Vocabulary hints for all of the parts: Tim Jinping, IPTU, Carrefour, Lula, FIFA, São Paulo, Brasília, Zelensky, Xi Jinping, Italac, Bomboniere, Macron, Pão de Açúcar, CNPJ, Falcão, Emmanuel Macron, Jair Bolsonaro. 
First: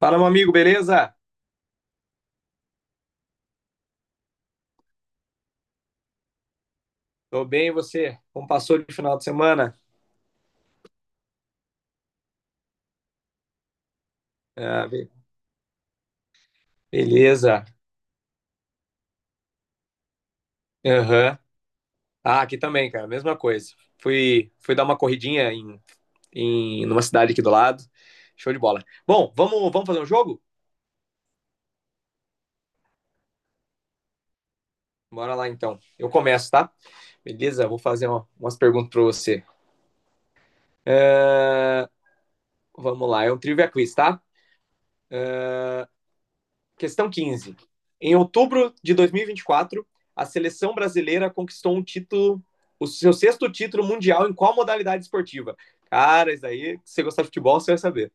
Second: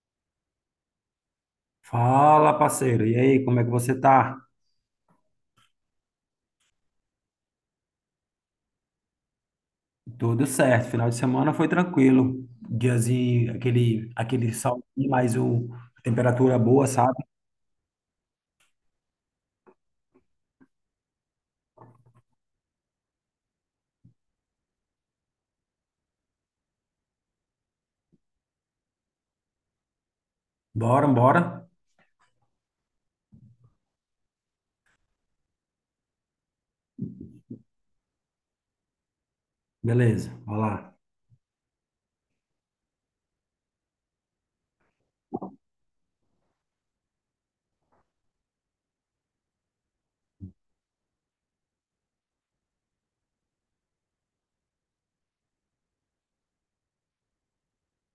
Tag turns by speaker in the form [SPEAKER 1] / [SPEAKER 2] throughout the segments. [SPEAKER 1] Fala, meu amigo, beleza?
[SPEAKER 2] Fala, parceiro. E aí, como é que você tá?
[SPEAKER 1] Tô bem, e você? Como passou de final de semana?
[SPEAKER 2] Tudo certo. Final de semana foi tranquilo. Diazinho, aquele sol,
[SPEAKER 1] Ah, be-
[SPEAKER 2] mas a temperatura boa, sabe?
[SPEAKER 1] Beleza. Aham. Ah, aqui também, cara, mesma coisa. Fui dar uma corridinha numa cidade aqui do lado. Show de bola. Bom, vamos fazer um jogo?
[SPEAKER 2] Bora, bora.
[SPEAKER 1] Bora lá então. Eu começo, tá? Beleza? Vou fazer umas perguntas pra você.
[SPEAKER 2] Beleza, vamos lá.
[SPEAKER 1] Ah, Vamos lá, é um trivia quiz, tá? Questão 15. Em outubro de 2024, a seleção brasileira conquistou um título, o seu sexto título mundial em qual modalidade esportiva? Cara, isso aí, se você gostar de futebol, você vai saber.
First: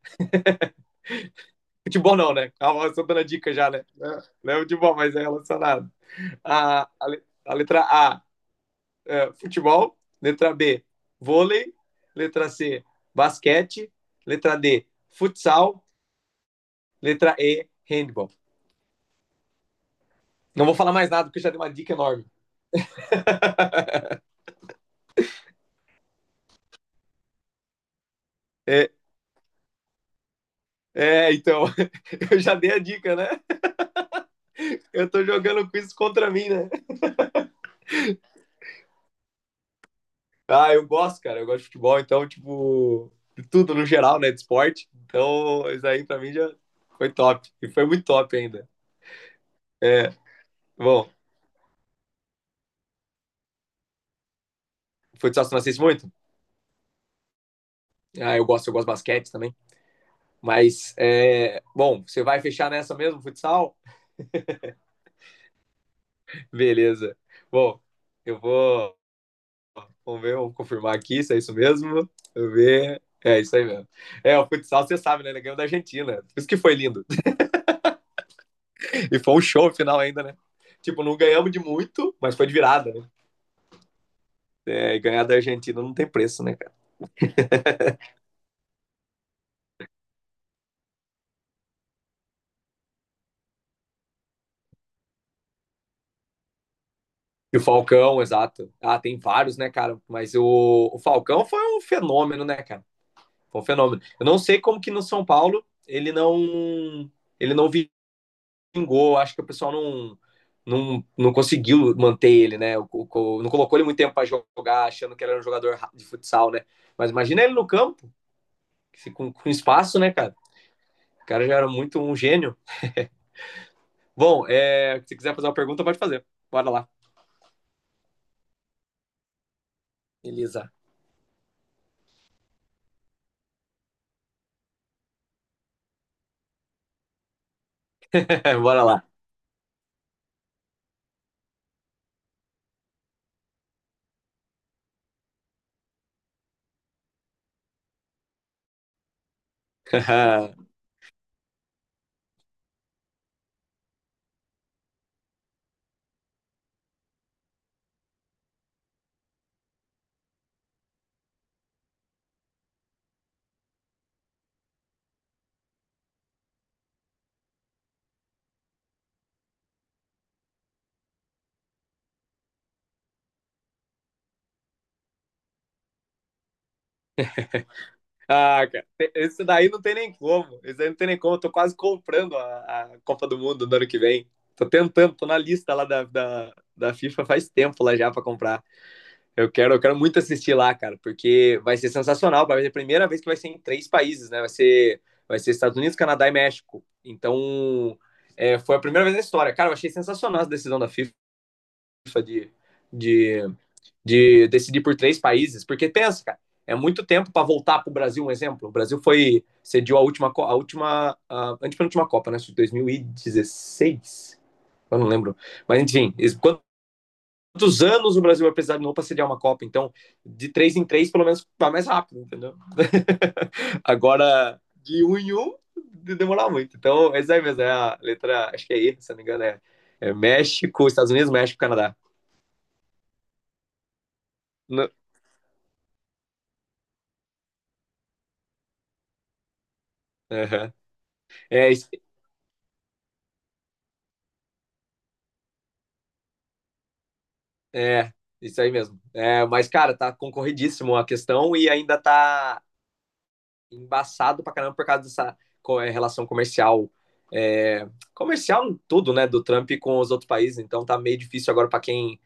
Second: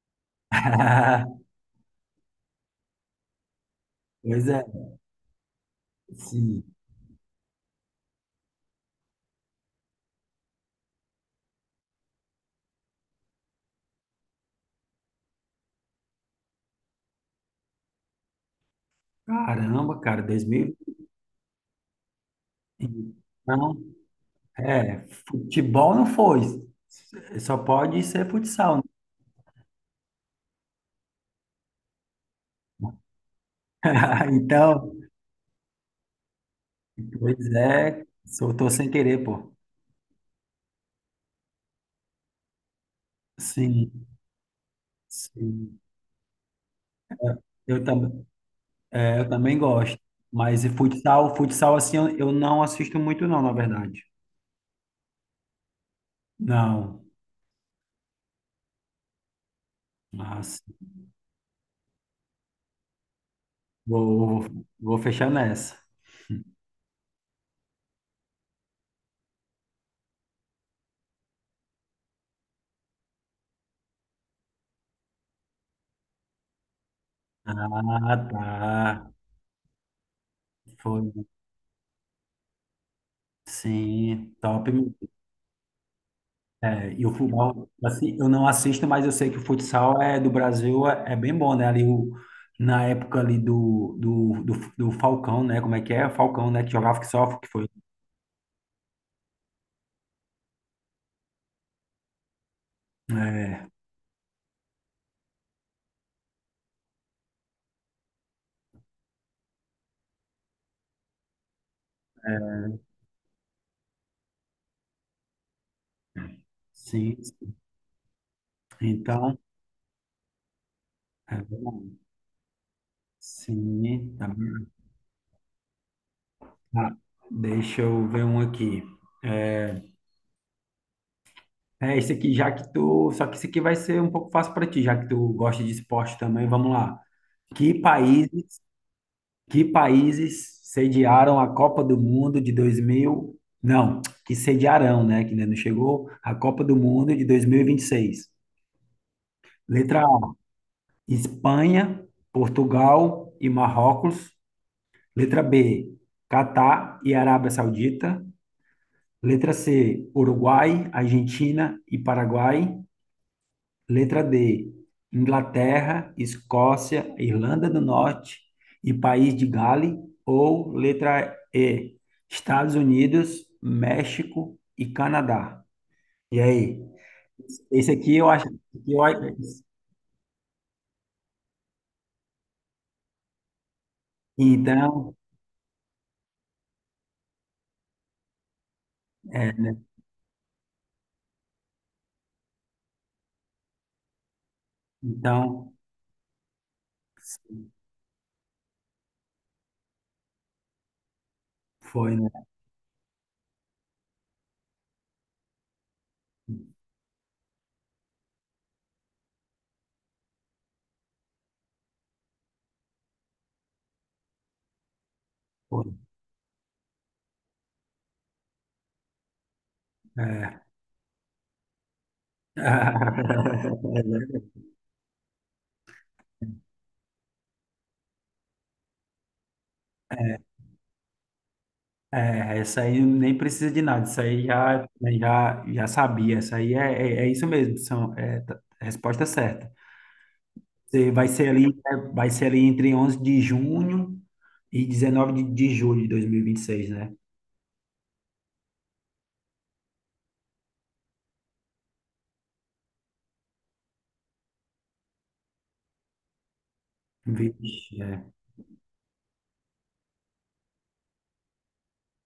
[SPEAKER 1] Futebol não, né? Calma, eu tô dando a dica já, né?
[SPEAKER 2] Pois
[SPEAKER 1] Não é
[SPEAKER 2] é,
[SPEAKER 1] futebol, mas é relacionado.
[SPEAKER 2] sim.
[SPEAKER 1] A, a, a letra A, futebol. Letra B, vôlei. Letra C, basquete. Letra D, futsal. Letra E, handball.
[SPEAKER 2] Caramba, cara,
[SPEAKER 1] Não vou
[SPEAKER 2] 2000.
[SPEAKER 1] falar mais nada, porque já dei uma dica enorme.
[SPEAKER 2] Não, é, futebol não foi. Só pode ser futsal, né?
[SPEAKER 1] É, é então. Eu já dei a dica, né?
[SPEAKER 2] Então,
[SPEAKER 1] Eu tô jogando quiz contra mim, né?
[SPEAKER 2] pois é, soltou sem querer, pô.
[SPEAKER 1] Eu gosto, cara. Eu gosto de futebol, então, tipo, de tudo no
[SPEAKER 2] Sim,
[SPEAKER 1] geral, né? De esporte. Então,
[SPEAKER 2] sim.
[SPEAKER 1] isso aí pra mim já foi top. E
[SPEAKER 2] Eu
[SPEAKER 1] foi muito
[SPEAKER 2] também.
[SPEAKER 1] top ainda.
[SPEAKER 2] Eu também gosto.
[SPEAKER 1] É,
[SPEAKER 2] Mas e
[SPEAKER 1] Bom,
[SPEAKER 2] futsal assim, eu não assisto muito não, na verdade.
[SPEAKER 1] futsal você não assiste muito?
[SPEAKER 2] Não.
[SPEAKER 1] Eu gosto, eu gosto de basquete também.
[SPEAKER 2] Nossa.
[SPEAKER 1] Mas, bom, você vai fechar nessa mesmo, futsal?
[SPEAKER 2] Vou fechar nessa.
[SPEAKER 1] Beleza. Bom, eu vou. Vamos ver, vamos confirmar aqui se é isso mesmo. Deixa ver. É isso aí mesmo. É, o futsal, você sabe, né? Ele ganhou da Argentina. Por isso que foi lindo.
[SPEAKER 2] Ah, tá.
[SPEAKER 1] E foi um show final ainda, né? Tipo,
[SPEAKER 2] Foi.
[SPEAKER 1] não ganhamos de muito, mas foi de virada, né?
[SPEAKER 2] Sim, top.
[SPEAKER 1] É, e ganhar da Argentina não tem preço, né, cara?
[SPEAKER 2] É, e o futebol, assim, eu não assisto, mas eu sei que o futsal é do Brasil é bem bom, né? Ali o, na época ali do Falcão, né? Como é que é? Falcão, né? Que jogava que só que
[SPEAKER 1] E o
[SPEAKER 2] foi.
[SPEAKER 1] Falcão, exato. Ah, tem vários, né, cara? Mas o Falcão foi um fenômeno, né, cara? Foi um
[SPEAKER 2] É,
[SPEAKER 1] fenômeno. Eu não sei como que no São Paulo ele não vingou. Acho que o pessoal não conseguiu manter ele, né? Não colocou ele muito tempo para jogar, achando que ele era um jogador de futsal, né? Mas
[SPEAKER 2] sim.
[SPEAKER 1] imagina ele no campo, com,
[SPEAKER 2] Então,
[SPEAKER 1] com espaço, né, cara? O
[SPEAKER 2] é
[SPEAKER 1] cara já era
[SPEAKER 2] bom.
[SPEAKER 1] muito um gênio.
[SPEAKER 2] Sim, tá
[SPEAKER 1] Bom, se quiser fazer uma pergunta, pode fazer. Bora lá.
[SPEAKER 2] Tá, deixa eu ver um aqui.
[SPEAKER 1] Elisa.
[SPEAKER 2] É, esse aqui, já que tu. Só que esse aqui vai ser um pouco fácil para ti, já que tu gosta de esporte também. Vamos lá. Que países,
[SPEAKER 1] Bora lá.
[SPEAKER 2] que países sediaram a Copa do Mundo de 2000? Não, que sediarão, né? Que ainda não chegou. A Copa do Mundo de dois mil e vinte e seis. Letra A, Espanha, Portugal e Marrocos. Letra B, Catar e Arábia Saudita. Letra C, Uruguai, Argentina e Paraguai. Letra D, Inglaterra, Escócia, Irlanda do Norte e País de Gales. Ou letra E, Estados Unidos, México e Canadá. E aí? Esse aqui eu acho
[SPEAKER 1] Cara,
[SPEAKER 2] que eu,
[SPEAKER 1] esse daí não tem nem como. Esse daí não tem nem como. Eu tô quase comprando a Copa do Mundo do ano que vem. Tô tentando,
[SPEAKER 2] então,
[SPEAKER 1] tô na lista lá da FIFA faz tempo lá já pra comprar. Eu
[SPEAKER 2] é,
[SPEAKER 1] quero,
[SPEAKER 2] né?
[SPEAKER 1] eu quero muito assistir lá, cara, porque vai ser sensacional. Vai ser a primeira vez que vai ser em três países, né? Vai ser
[SPEAKER 2] Então,
[SPEAKER 1] Estados Unidos, Canadá e México. Então, foi a primeira vez na história. Cara, eu achei sensacional essa decisão da FIFA
[SPEAKER 2] foi, né?
[SPEAKER 1] de, de de decidir por três países, porque pensa, cara, é muito tempo para voltar para o Brasil, um exemplo. O Brasil foi cediu a antepenúltima Copa, né, de 2016. Eu não lembro. Mas
[SPEAKER 2] Foi.
[SPEAKER 1] enfim, quantos anos o Brasil vai precisar de novo para sediar uma Copa? Então, de
[SPEAKER 2] É.
[SPEAKER 1] três em três, pelo menos vai mais rápido, entendeu? Agora de um em um demorar muito. Então, é aí mesmo, é a letra, acho que é E, se não me engano, é México, Estados Unidos, México, Canadá.
[SPEAKER 2] É, essa aí nem precisa de nada, isso aí
[SPEAKER 1] No,
[SPEAKER 2] já sabia, isso aí é isso mesmo, são, resposta certa.
[SPEAKER 1] uhum.
[SPEAKER 2] Você vai ser ali,
[SPEAKER 1] É isso.
[SPEAKER 2] né, vai ser ali entre 11 de junho e 19 de julho de 2026, né?
[SPEAKER 1] É, isso aí mesmo. É, mas, cara, tá concorridíssimo a questão e ainda tá embaçado pra caramba por causa dessa relação comercial. É,
[SPEAKER 2] Vixe, é.
[SPEAKER 1] comercial em tudo, né, do Trump com os outros países, então tá meio difícil agora pra quem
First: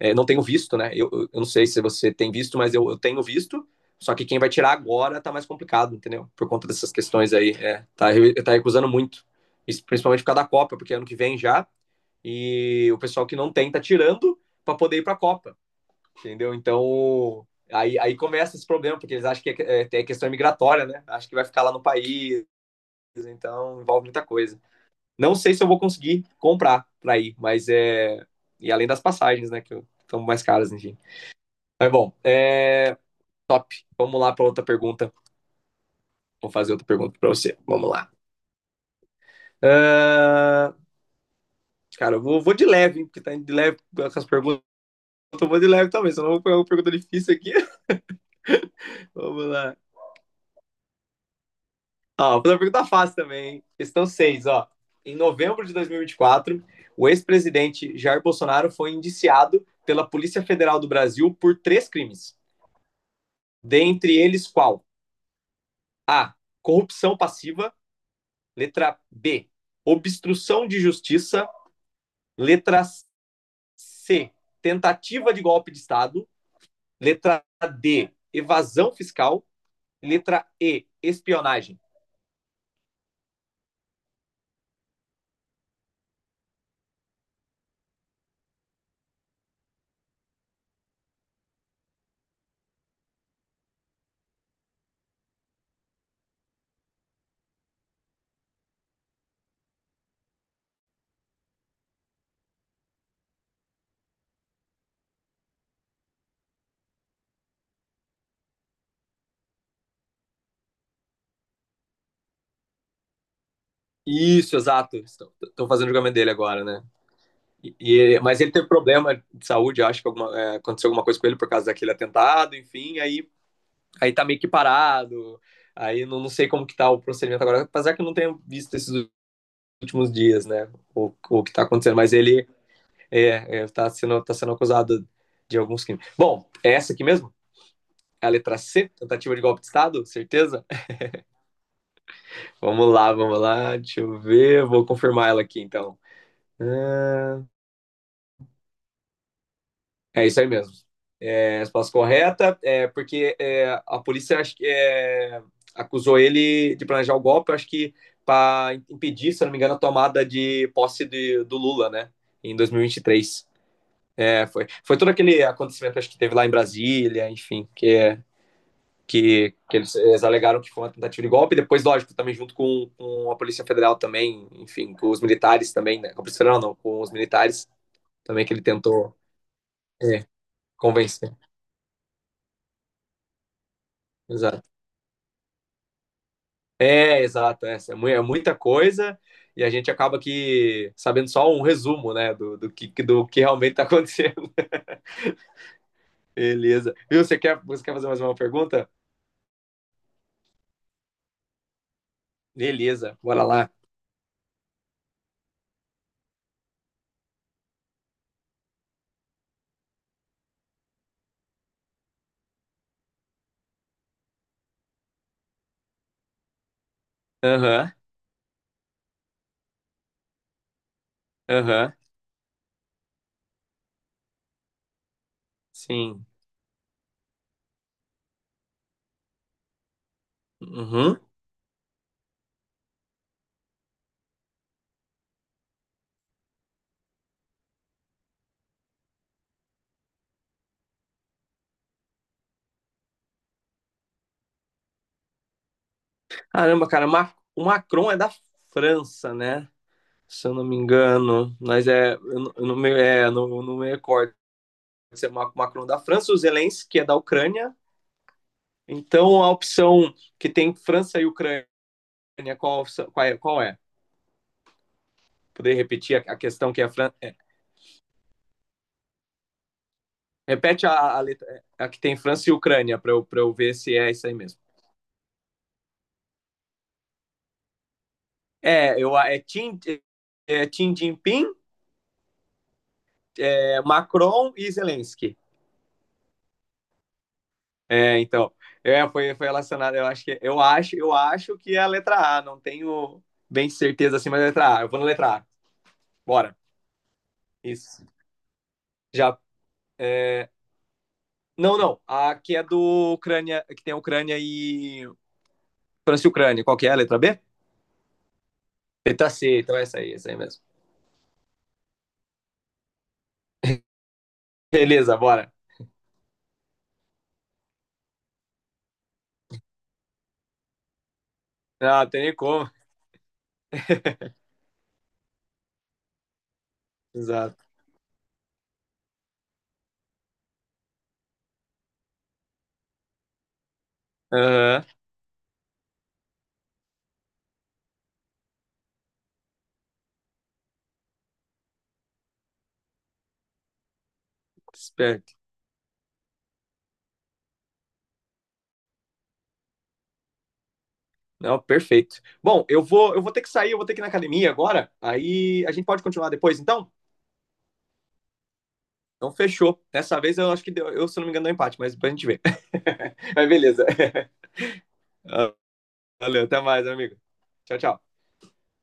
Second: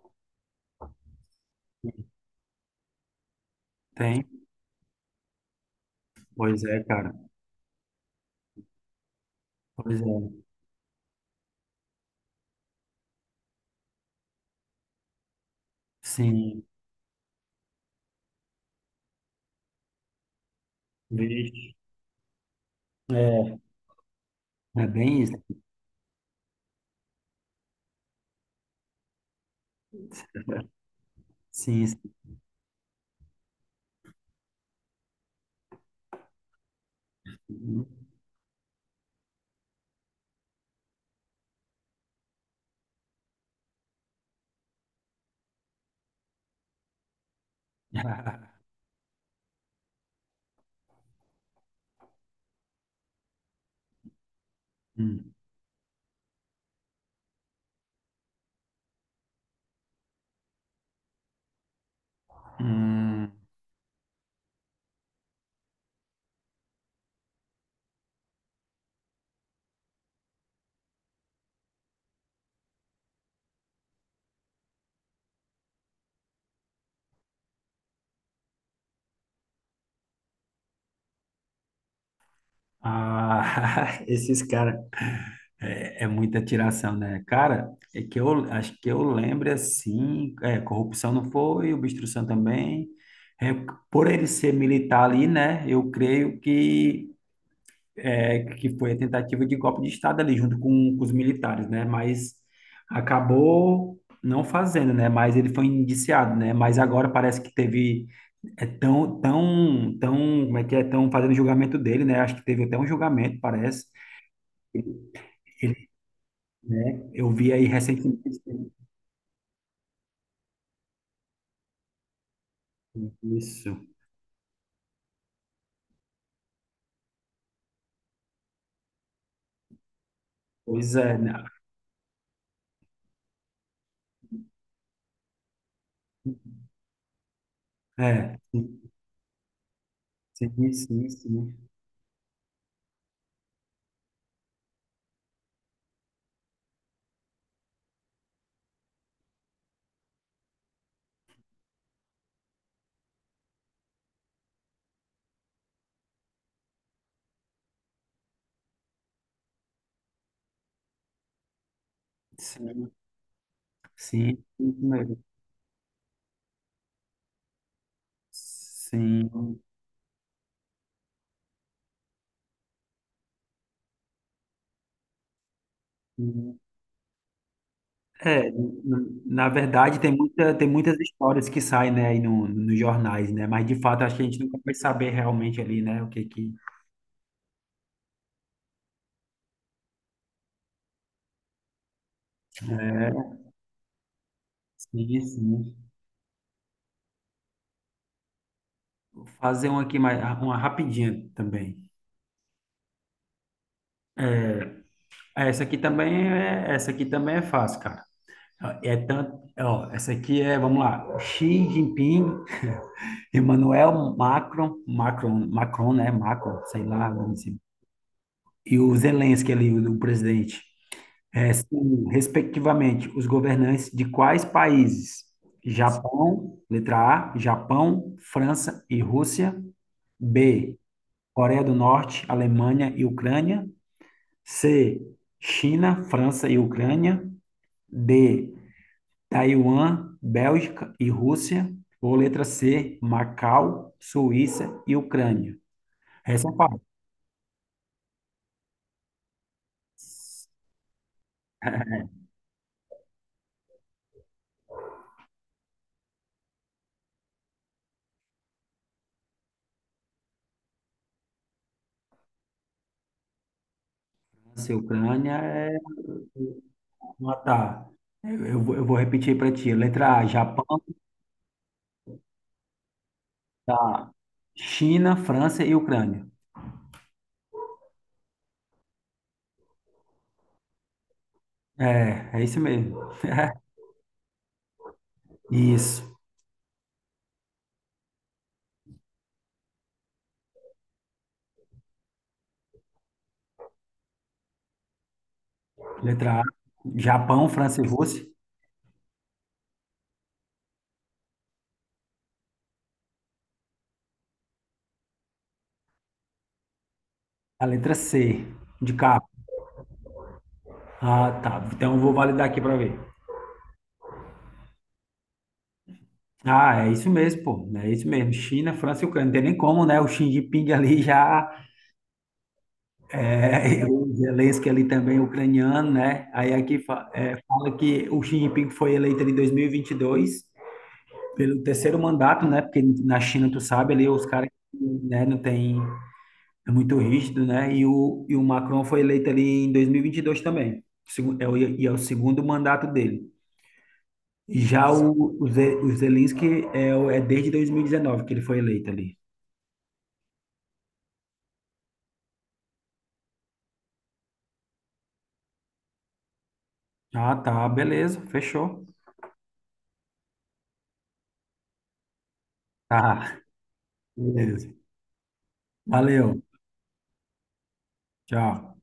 [SPEAKER 1] não tem o visto, né? Eu não sei se você tem visto, mas eu tenho visto, só que
[SPEAKER 2] Tem?
[SPEAKER 1] quem vai tirar agora tá mais complicado, entendeu? Por
[SPEAKER 2] Pois
[SPEAKER 1] conta
[SPEAKER 2] é,
[SPEAKER 1] dessas
[SPEAKER 2] cara.
[SPEAKER 1] questões aí. Tá recusando muito. Isso
[SPEAKER 2] Pois
[SPEAKER 1] principalmente por
[SPEAKER 2] é.
[SPEAKER 1] causa da Copa, porque é ano que vem já, e o pessoal que não tem tá tirando pra poder ir pra Copa. Entendeu?
[SPEAKER 2] Sim.
[SPEAKER 1] Então, aí começa esse problema, porque eles acham que é questão migratória, né? Acham que vai ficar lá
[SPEAKER 2] Vixe.
[SPEAKER 1] no país,
[SPEAKER 2] É,
[SPEAKER 1] então envolve muita coisa.
[SPEAKER 2] é bem isso.
[SPEAKER 1] Não sei se eu vou conseguir comprar para ir, mas é. E além das passagens, né? Que estão mais caras, enfim.
[SPEAKER 2] Sim,
[SPEAKER 1] Mas
[SPEAKER 2] sim.
[SPEAKER 1] bom, é. Top. Vamos lá para outra pergunta. Vou fazer outra pergunta para você. Vamos lá. Ah, cara, eu vou de leve, hein, porque tá de leve com as perguntas. Eu vou de leve também, senão eu vou pegar uma pergunta difícil aqui. Vamos lá. Ó, vou fazer uma pergunta fácil também, hein? Questão 6, ó. Em
[SPEAKER 2] Hum.
[SPEAKER 1] novembro de 2024, o ex-presidente Jair Bolsonaro foi indiciado pela Polícia Federal do Brasil por três crimes.
[SPEAKER 2] Hum.
[SPEAKER 1] Dentre eles, qual? A. Corrupção passiva. Letra B. Obstrução de justiça. Letra C. Tentativa de golpe de Estado. Letra D. Evasão fiscal. Letra E. Espionagem.
[SPEAKER 2] Ah, esses caras. É muita tiração, né? Cara, é que eu acho que eu lembro assim, corrupção não foi, obstrução também. É, por ele ser militar ali, né? Eu creio que foi a tentativa de golpe de Estado ali junto com os militares, né? Mas acabou não fazendo, né? Mas ele foi indiciado, né? Mas agora parece que teve tão como é que é tão fazendo julgamento dele, né? Acho que teve até um julgamento, parece.
[SPEAKER 1] Isso, exato. Estão fazendo
[SPEAKER 2] Ele,
[SPEAKER 1] o julgamento dele agora, né?
[SPEAKER 2] eu vi aí
[SPEAKER 1] E, mas
[SPEAKER 2] recentemente.
[SPEAKER 1] ele teve problema de saúde, acho que aconteceu alguma coisa com ele por causa daquele atentado, enfim, aí,
[SPEAKER 2] Isso.
[SPEAKER 1] aí tá meio que parado, aí não sei como que tá o procedimento agora, apesar que eu não tenho visto esses últimos dias, né,
[SPEAKER 2] Pois
[SPEAKER 1] o,
[SPEAKER 2] é, né?
[SPEAKER 1] o que tá acontecendo, mas ele tá sendo acusado de alguns crimes. Bom, é essa aqui mesmo? É a
[SPEAKER 2] É,
[SPEAKER 1] letra C,
[SPEAKER 2] sim,
[SPEAKER 1] tentativa de golpe de Estado, certeza?
[SPEAKER 2] sim, sim, sim,
[SPEAKER 1] Vamos lá, deixa eu ver, vou confirmar ela aqui, então. Ah, É isso aí mesmo, a resposta correta, porque a polícia acho que, acusou ele de planejar o golpe, acho que para impedir, se não me engano, a tomada de posse do Lula, né? Em
[SPEAKER 2] sim,
[SPEAKER 1] 2023.
[SPEAKER 2] sim,
[SPEAKER 1] É, foi,
[SPEAKER 2] isso
[SPEAKER 1] foi todo
[SPEAKER 2] mesmo.
[SPEAKER 1] aquele acontecimento acho que teve lá em Brasília, enfim, que,
[SPEAKER 2] Sim.
[SPEAKER 1] que eles alegaram que foi uma tentativa de golpe, depois, lógico, também junto com a Polícia Federal também, enfim, com os militares também, né? Com a Polícia
[SPEAKER 2] Sim.
[SPEAKER 1] Federal não, com os militares também
[SPEAKER 2] É,
[SPEAKER 1] que ele tentou
[SPEAKER 2] na verdade
[SPEAKER 1] é,
[SPEAKER 2] tem muitas
[SPEAKER 1] convencer.
[SPEAKER 2] histórias que saem, né, aí no, nos jornais, né? Mas de fato acho que a gente nunca
[SPEAKER 1] Exato.
[SPEAKER 2] vai saber realmente ali, né, o que que
[SPEAKER 1] É, exato, é muita coisa e a gente acaba que sabendo só um resumo, né, do, do que, do
[SPEAKER 2] é.
[SPEAKER 1] que realmente está acontecendo.
[SPEAKER 2] Sim, sim.
[SPEAKER 1] Beleza. Viu, você quer fazer mais uma pergunta?
[SPEAKER 2] Vou fazer uma aqui mais, uma rapidinha também.
[SPEAKER 1] Beleza, bora lá.
[SPEAKER 2] É, essa aqui também é fácil, cara. É tanto, ó, essa aqui é, vamos lá, Xi Jinping Emmanuel Macron, né? Macron, sei lá, não sei.
[SPEAKER 1] Aham,
[SPEAKER 2] E o Zelensky ali, o presidente,
[SPEAKER 1] aham,
[SPEAKER 2] são, respectivamente, os governantes de quais países?
[SPEAKER 1] sim.
[SPEAKER 2] Letra A, Japão, França e Rússia. B,
[SPEAKER 1] Uhum.
[SPEAKER 2] Coreia do Norte, Alemanha e Ucrânia. C, China, França e Ucrânia. D, Taiwan, Bélgica e Rússia. Ou letra C, Macau, Suíça e Ucrânia. Essa é
[SPEAKER 1] Caramba, cara, o Macron é da França, né? Se eu não me engano, mas é, eu não me, eu não me recordo se é Macron da França, o Zelensky é da Ucrânia. Então, a opção que tem França e Ucrânia, qual é? Qual é?
[SPEAKER 2] Nossa, Ucrânia é
[SPEAKER 1] Poder repetir a questão que é a Fran... É,
[SPEAKER 2] matar. Eu vou repetir para ti. Letra A, Japão,
[SPEAKER 1] repete que tem França e Ucrânia pra eu ver se é
[SPEAKER 2] tá?
[SPEAKER 1] isso aí mesmo.
[SPEAKER 2] China, França e Ucrânia.
[SPEAKER 1] É, eu, é, Tim, é Tim Jinping,
[SPEAKER 2] É isso mesmo.
[SPEAKER 1] é Macron e Zelensky.
[SPEAKER 2] Isso.
[SPEAKER 1] É, então, foi relacionado, eu acho que é a letra A, não tenho bem certeza assim, mas é a letra A. Eu vou na letra A.
[SPEAKER 2] Letra A,
[SPEAKER 1] Bora.
[SPEAKER 2] Japão, França e
[SPEAKER 1] Isso.
[SPEAKER 2] Rússia.
[SPEAKER 1] Já é... não, não, a que é do Ucrânia, que tem a Ucrânia e França e Ucrânia. Qual que é a letra B?
[SPEAKER 2] A letra C, de capa.
[SPEAKER 1] Letra C, então é essa aí mesmo.
[SPEAKER 2] Ah, tá. Então eu vou validar aqui para ver.
[SPEAKER 1] Beleza, bora.
[SPEAKER 2] Ah, é isso mesmo, pô. É isso mesmo. China, França e Ucrânia. Não tem nem como, né? O Xi Jinping ali já.
[SPEAKER 1] Tem nem como.
[SPEAKER 2] É, o Zelensky ali também é ucraniano, né? Aí aqui
[SPEAKER 1] Exato.
[SPEAKER 2] fala que o Xi Jinping foi eleito ali em 2022 pelo terceiro mandato, né? Porque na China, tu sabe, ali os caras,
[SPEAKER 1] Aham.
[SPEAKER 2] né, não tem, é muito rígido, né? E o Macron foi eleito ali em 2022 também. Segu- É o, e é o segundo mandato dele. E já o,
[SPEAKER 1] Esperto.
[SPEAKER 2] o, Ze- o Zelensky é desde 2019 que ele foi eleito ali.
[SPEAKER 1] Não, perfeito. Bom, eu vou ter que sair, eu vou ter que ir na academia agora. Aí a gente pode continuar depois, então?
[SPEAKER 2] Ah, tá, beleza, fechou.
[SPEAKER 1] Então fechou. Dessa vez eu acho que deu, eu, se não me engano, deu empate, mas depois a gente vê.
[SPEAKER 2] Tá,
[SPEAKER 1] Mas beleza.
[SPEAKER 2] beleza.
[SPEAKER 1] Ah,
[SPEAKER 2] Valeu,
[SPEAKER 1] Valeu, até mais, amigo. Tchau, tchau.
[SPEAKER 2] tchau.